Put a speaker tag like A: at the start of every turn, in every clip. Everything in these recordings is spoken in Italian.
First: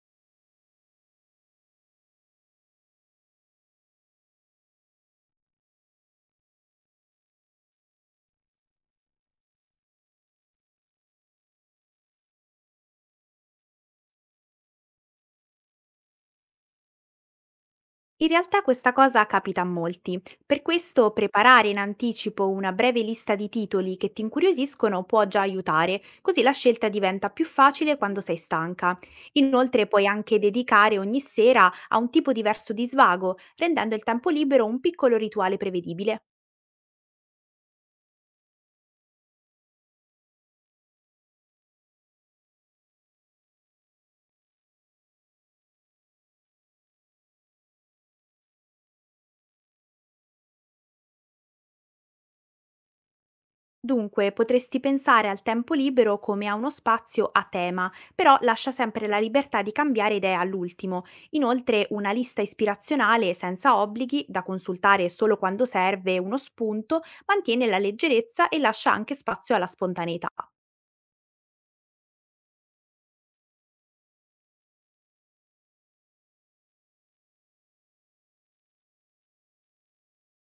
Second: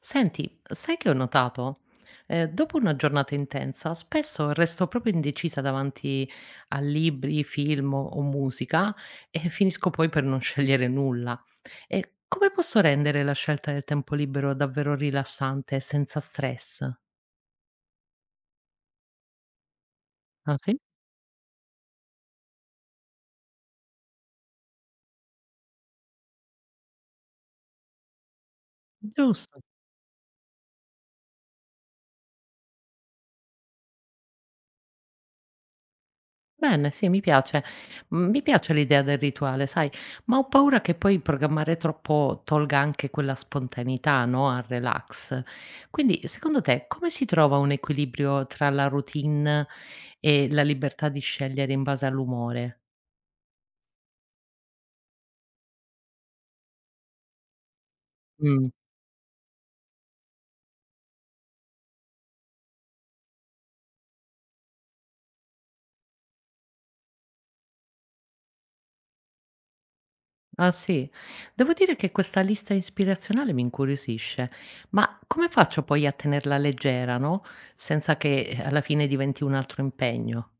A: Senti, sai che ho notato? Dopo una giornata intensa, spesso resto proprio indecisa davanti a libri, film o musica e finisco poi per non scegliere nulla. E come posso rendere la scelta del tempo libero davvero rilassante, e senza stress?
B: In realtà questa cosa capita a molti,
A: Ah,
B: per
A: sì?
B: questo preparare in anticipo una breve lista di titoli che ti incuriosiscono può già aiutare, così la scelta diventa più facile quando sei stanca.
A: Giusto.
B: Inoltre puoi anche dedicare ogni sera a un tipo diverso di svago, rendendo il tempo libero un piccolo rituale prevedibile.
A: Bene, sì, mi piace. Mhmm, mi piace l'idea del rituale, sai, ma ho paura che poi programmare troppo tolga anche quella spontaneità, no, al relax. Quindi, secondo te, come si trova un equilibrio tra la routine e la libertà di scegliere in base all'umore?
B: Dunque, potresti pensare al tempo libero come a uno spazio a tema, però lascia
A: Mh.
B: sempre la libertà di cambiare idea all'ultimo. Inoltre, una lista ispirazionale senza obblighi, da consultare solo quando serve uno spunto, mantiene la leggerezza e lascia anche spazio alla spontaneità.
A: Ah, sì? Devo dire che questa lista ispirazionale mi incuriosisce, ma come faccio poi a tenerla leggera, no, senza che, alla fine diventi un altro impegno?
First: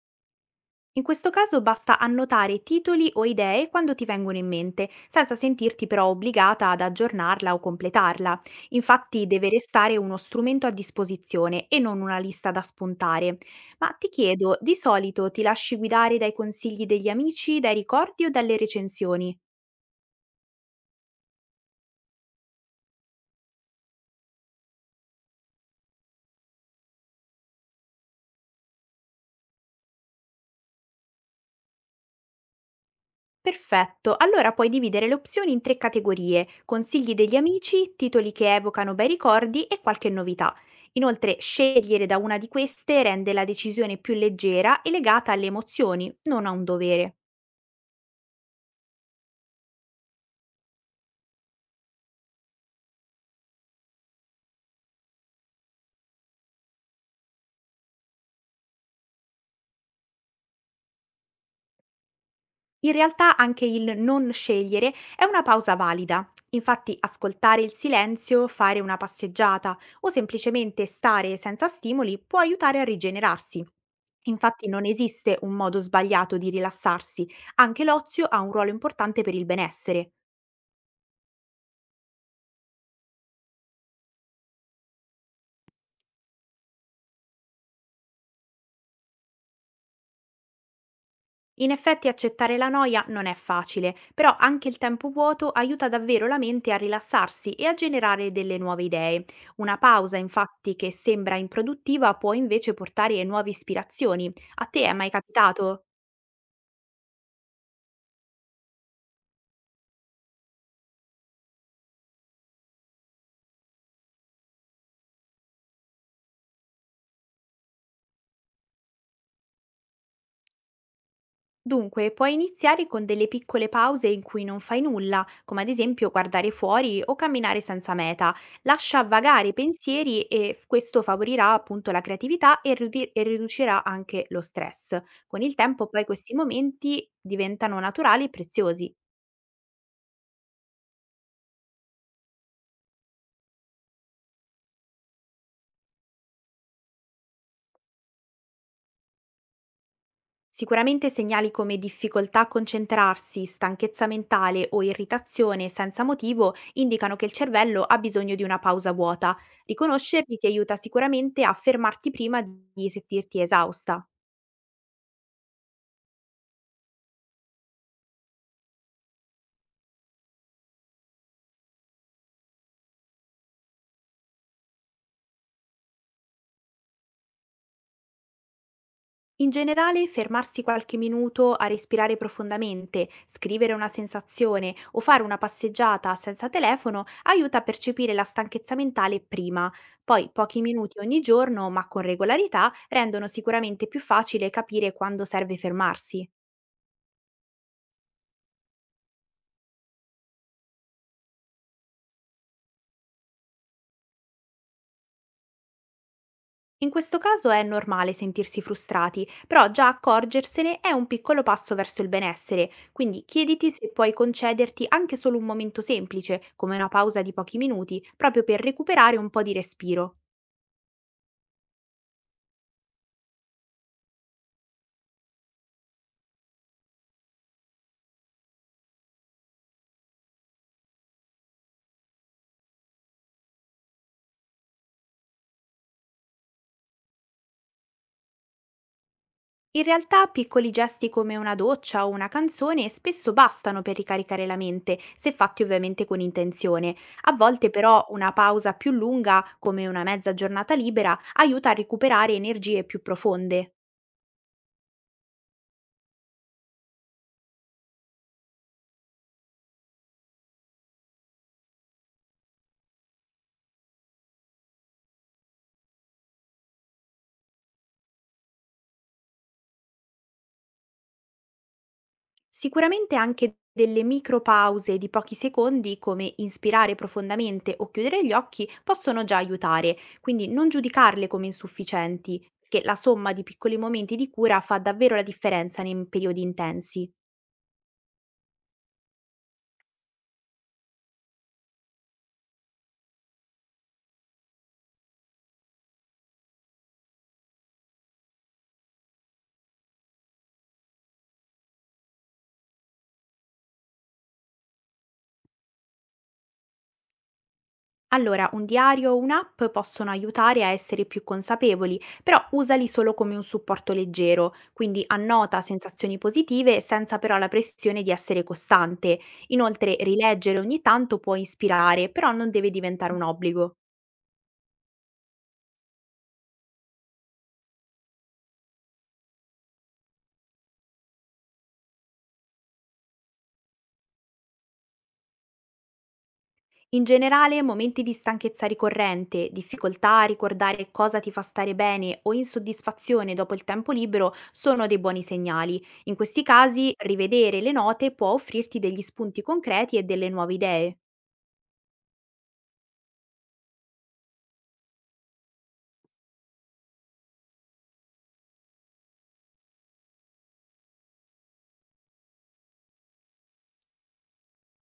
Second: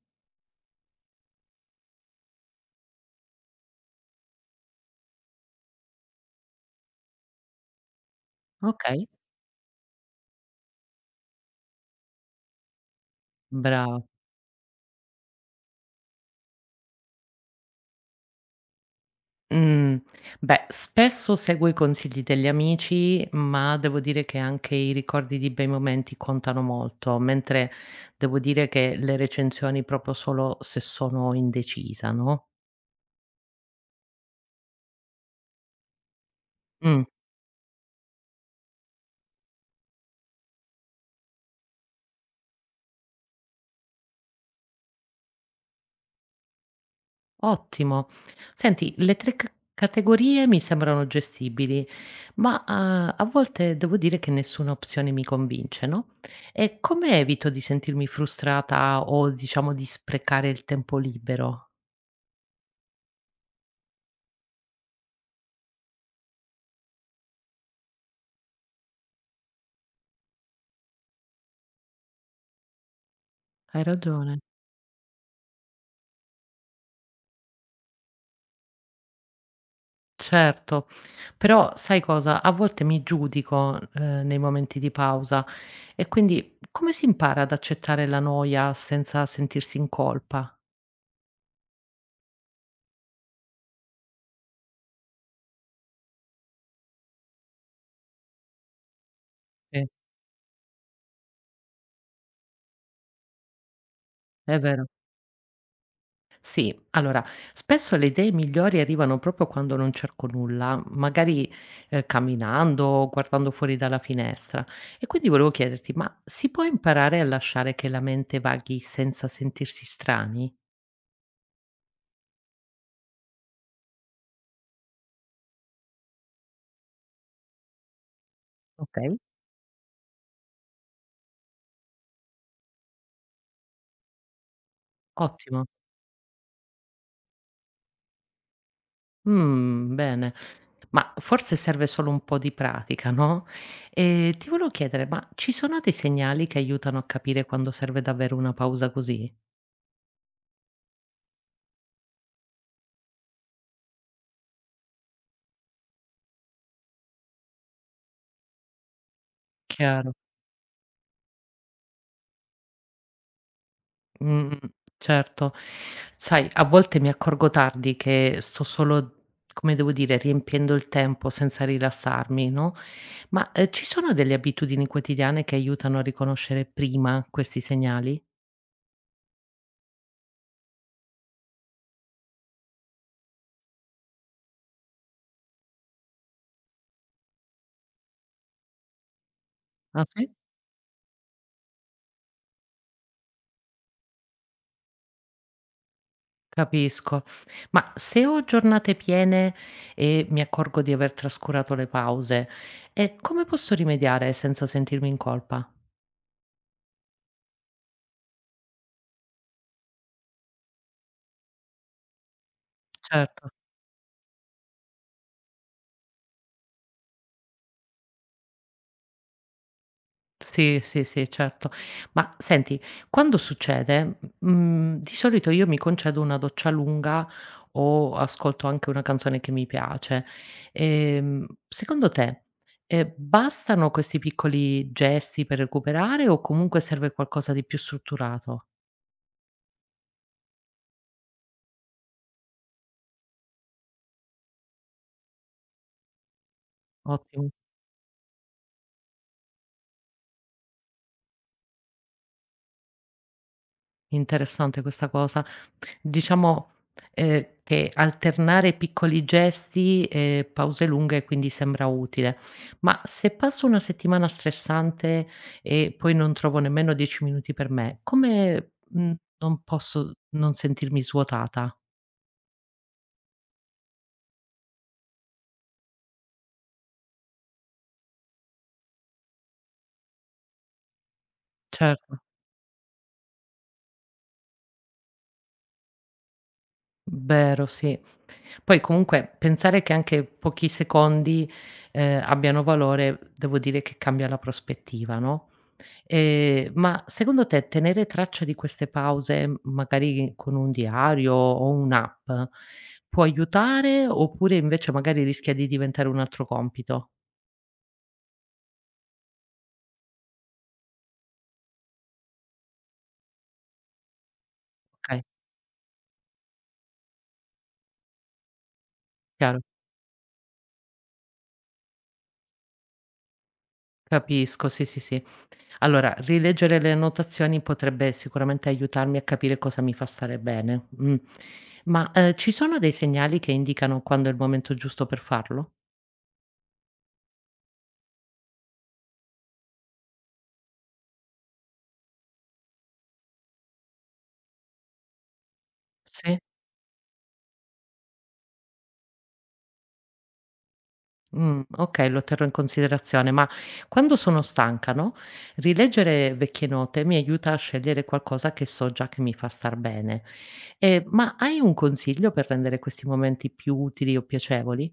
B: In questo caso basta annotare titoli o idee quando ti vengono in mente, senza sentirti però obbligata ad aggiornarla o completarla.
A: Okay,
B: Infatti deve restare uno strumento a disposizione e non una lista da spuntare. Ma
A: bra
B: ti chiedo, di solito ti lasci guidare dai consigli degli amici, dai ricordi o dalle recensioni?
A: Mhmm, beh, spesso seguo i consigli degli amici, ma devo dire che anche i ricordi di bei momenti contano molto, mentre devo dire che le recensioni proprio solo se sono indecisa, no?
B: Perfetto, allora puoi dividere le opzioni in tre categorie,
A: Mh,
B: consigli degli amici, titoli che evocano bei ricordi e qualche novità. Inoltre, scegliere da una di queste rende la decisione più leggera e legata alle emozioni, non a un dovere.
A: ottimo. Senti, le 3 c categorie mi sembrano gestibili, ma, a volte devo dire che nessuna opzione mi convince, no? E come evito di sentirmi frustrata o diciamo di sprecare il tempo libero?
B: In realtà anche il non scegliere è una pausa valida. Infatti ascoltare il silenzio, fare una passeggiata o semplicemente stare senza stimoli può aiutare a rigenerarsi.
A: Hai ragione.
B: Infatti non esiste un modo sbagliato di rilassarsi, anche l'ozio ha un ruolo importante per il benessere.
A: Certo, però sai cosa? A volte mi giudico, nei momenti di pausa e quindi come si impara ad accettare la noia senza sentirsi in colpa?
B: In effetti accettare la noia non è facile, però anche il tempo vuoto aiuta davvero la mente a rilassarsi e a generare delle nuove idee. Una
A: Sì,
B: pausa, infatti, che sembra improduttiva può invece portare nuove ispirazioni.
A: è
B: A te
A: vero.
B: è mai capitato?
A: Sì, allora, spesso le idee migliori arrivano proprio quando non cerco nulla, magari, camminando o guardando fuori dalla finestra. E quindi volevo chiederti, ma si può imparare a lasciare che la mente vaghi senza sentirsi strani?
B: Dunque, puoi iniziare con delle piccole pause in cui non fai nulla, come ad esempio guardare fuori o camminare senza meta. Lascia
A: Okay,
B: vagare i pensieri questo favorirà appunto la creatività e riducerà anche lo stress. Con il
A: ottimo.
B: tempo poi questi momenti diventano naturali e preziosi.
A: Bene. Ma forse serve solo un po' di pratica, no, ti volevo chiedere, ma ci sono dei segnali che aiutano a capire quando serve davvero una pausa così?
B: Sicuramente segnali come difficoltà a concentrarsi, stanchezza mentale o irritazione senza motivo indicano che il cervello ha bisogno di una pausa vuota.
A: Chiaro.
B: Riconoscerli ti aiuta sicuramente a fermarti prima di sentirti esausta.
A: Mh-mh, certo. Sai, a volte mi accorgo tardi che sto solo, come devo dire, riempiendo il tempo senza rilassarmi, no, ma, ci sono delle abitudini quotidiane che aiutano a riconoscere prima questi segnali?
B: In generale, fermarsi qualche minuto a respirare profondamente, scrivere una sensazione o fare una passeggiata senza telefono aiuta a percepire la stanchezza mentale prima.
A: Ah,
B: Poi
A: sì?
B: pochi minuti ogni giorno, ma con regolarità, rendono sicuramente più facile capire quando serve fermarsi.
A: Capisco. Ma se ho giornate piene e mi accorgo di aver trascurato le pause, e come posso rimediare senza sentirmi in colpa?
B: In questo caso è normale sentirsi frustrati, però già accorgersene è un piccolo passo verso il benessere, quindi
A: Certo,
B: chiediti se puoi concederti anche solo un momento semplice, come una pausa di pochi minuti, proprio per recuperare un po' di respiro.
A: sì, sì, sì, certo. Ma senti, quando succede, mhmm, di solito io mi concedo una doccia lunga o ascolto anche una canzone che mi piace. Secondo te, bastano questi piccoli gesti per recuperare o comunque serve qualcosa di più strutturato?
B: In realtà piccoli gesti come una doccia o una canzone spesso bastano per ricaricare la mente, se fatti ovviamente con intenzione. A
A: Ottimo.
B: volte però una pausa più lunga, come una mezza giornata libera, aiuta a recuperare energie più profonde.
A: Interessante questa cosa. Diciamo, che alternare piccoli gesti e pause lunghe quindi sembra utile. Ma se passo una settimana stressante e poi non trovo nemmeno 10 minuti per me, come, mhmm, non posso non sentirmi svuotata?
B: Sicuramente anche delle micropause di pochi secondi, come inspirare profondamente o chiudere gli occhi, possono già aiutare, quindi non giudicarle come
A: Certo,
B: insufficienti, perché la somma di piccoli momenti di cura fa davvero la differenza nei periodi intensi.
A: vero, sì. Poi comunque pensare che anche pochi secondi, abbiano valore, devo dire che cambia la prospettiva, no? Ma secondo te tenere traccia di queste pause, m magari con un diario o un'app, può aiutare oppure invece magari rischia di diventare un altro compito?
B: Allora, un diario o un'app possono aiutare a essere più consapevoli, però usali solo come un supporto leggero, quindi
A: Okay,
B: annota sensazioni positive senza però la pressione di essere costante.
A: chiaro,
B: Inoltre, rileggere ogni tanto può ispirare, però non deve diventare un obbligo.
A: capisco, sì, sì, sì. Allora, rileggere le annotazioni potrebbe sicuramente aiutarmi a capire cosa mi fa stare bene. Ma, ci sono dei segnali che indicano quando è il momento giusto per farlo?
B: In generale, momenti di stanchezza ricorrente, difficoltà a ricordare cosa ti fa stare bene o insoddisfazione dopo il tempo libero sono dei buoni segnali. In
A: Sì.
B: questi casi, rivedere le note può offrirti degli spunti concreti e delle nuove idee.
A: Okay, lo terrò in considerazione, ma quando sono stanca, no, rileggere vecchie note mi aiuta a scegliere qualcosa che so già che mi fa star bene. Ma hai un consiglio per rendere questi momenti più utili o piacevoli?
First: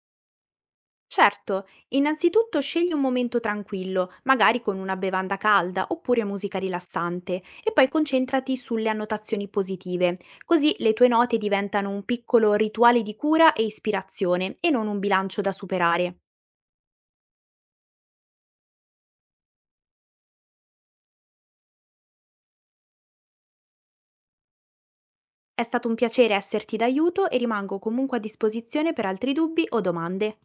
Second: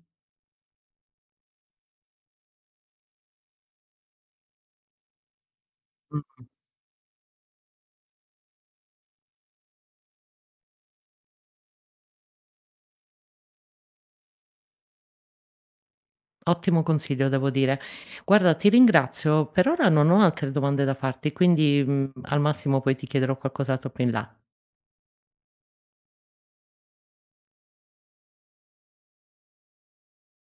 B: Certo, innanzitutto scegli un momento tranquillo, magari con una bevanda calda oppure
A: Mh-mh.
B: musica rilassante, e poi concentrati sulle annotazioni positive. Così le tue note diventano un piccolo rituale di cura e ispirazione e non un bilancio da superare.
A: Ottimo consiglio devo dire. Guarda, ti ringrazio, per ora non ho altre domande da farti, quindi, mhmm, al massimo poi ti chiederò qualcos'altro più in là.
B: È stato un piacere esserti d'aiuto e rimango comunque a disposizione per altri dubbi o domande.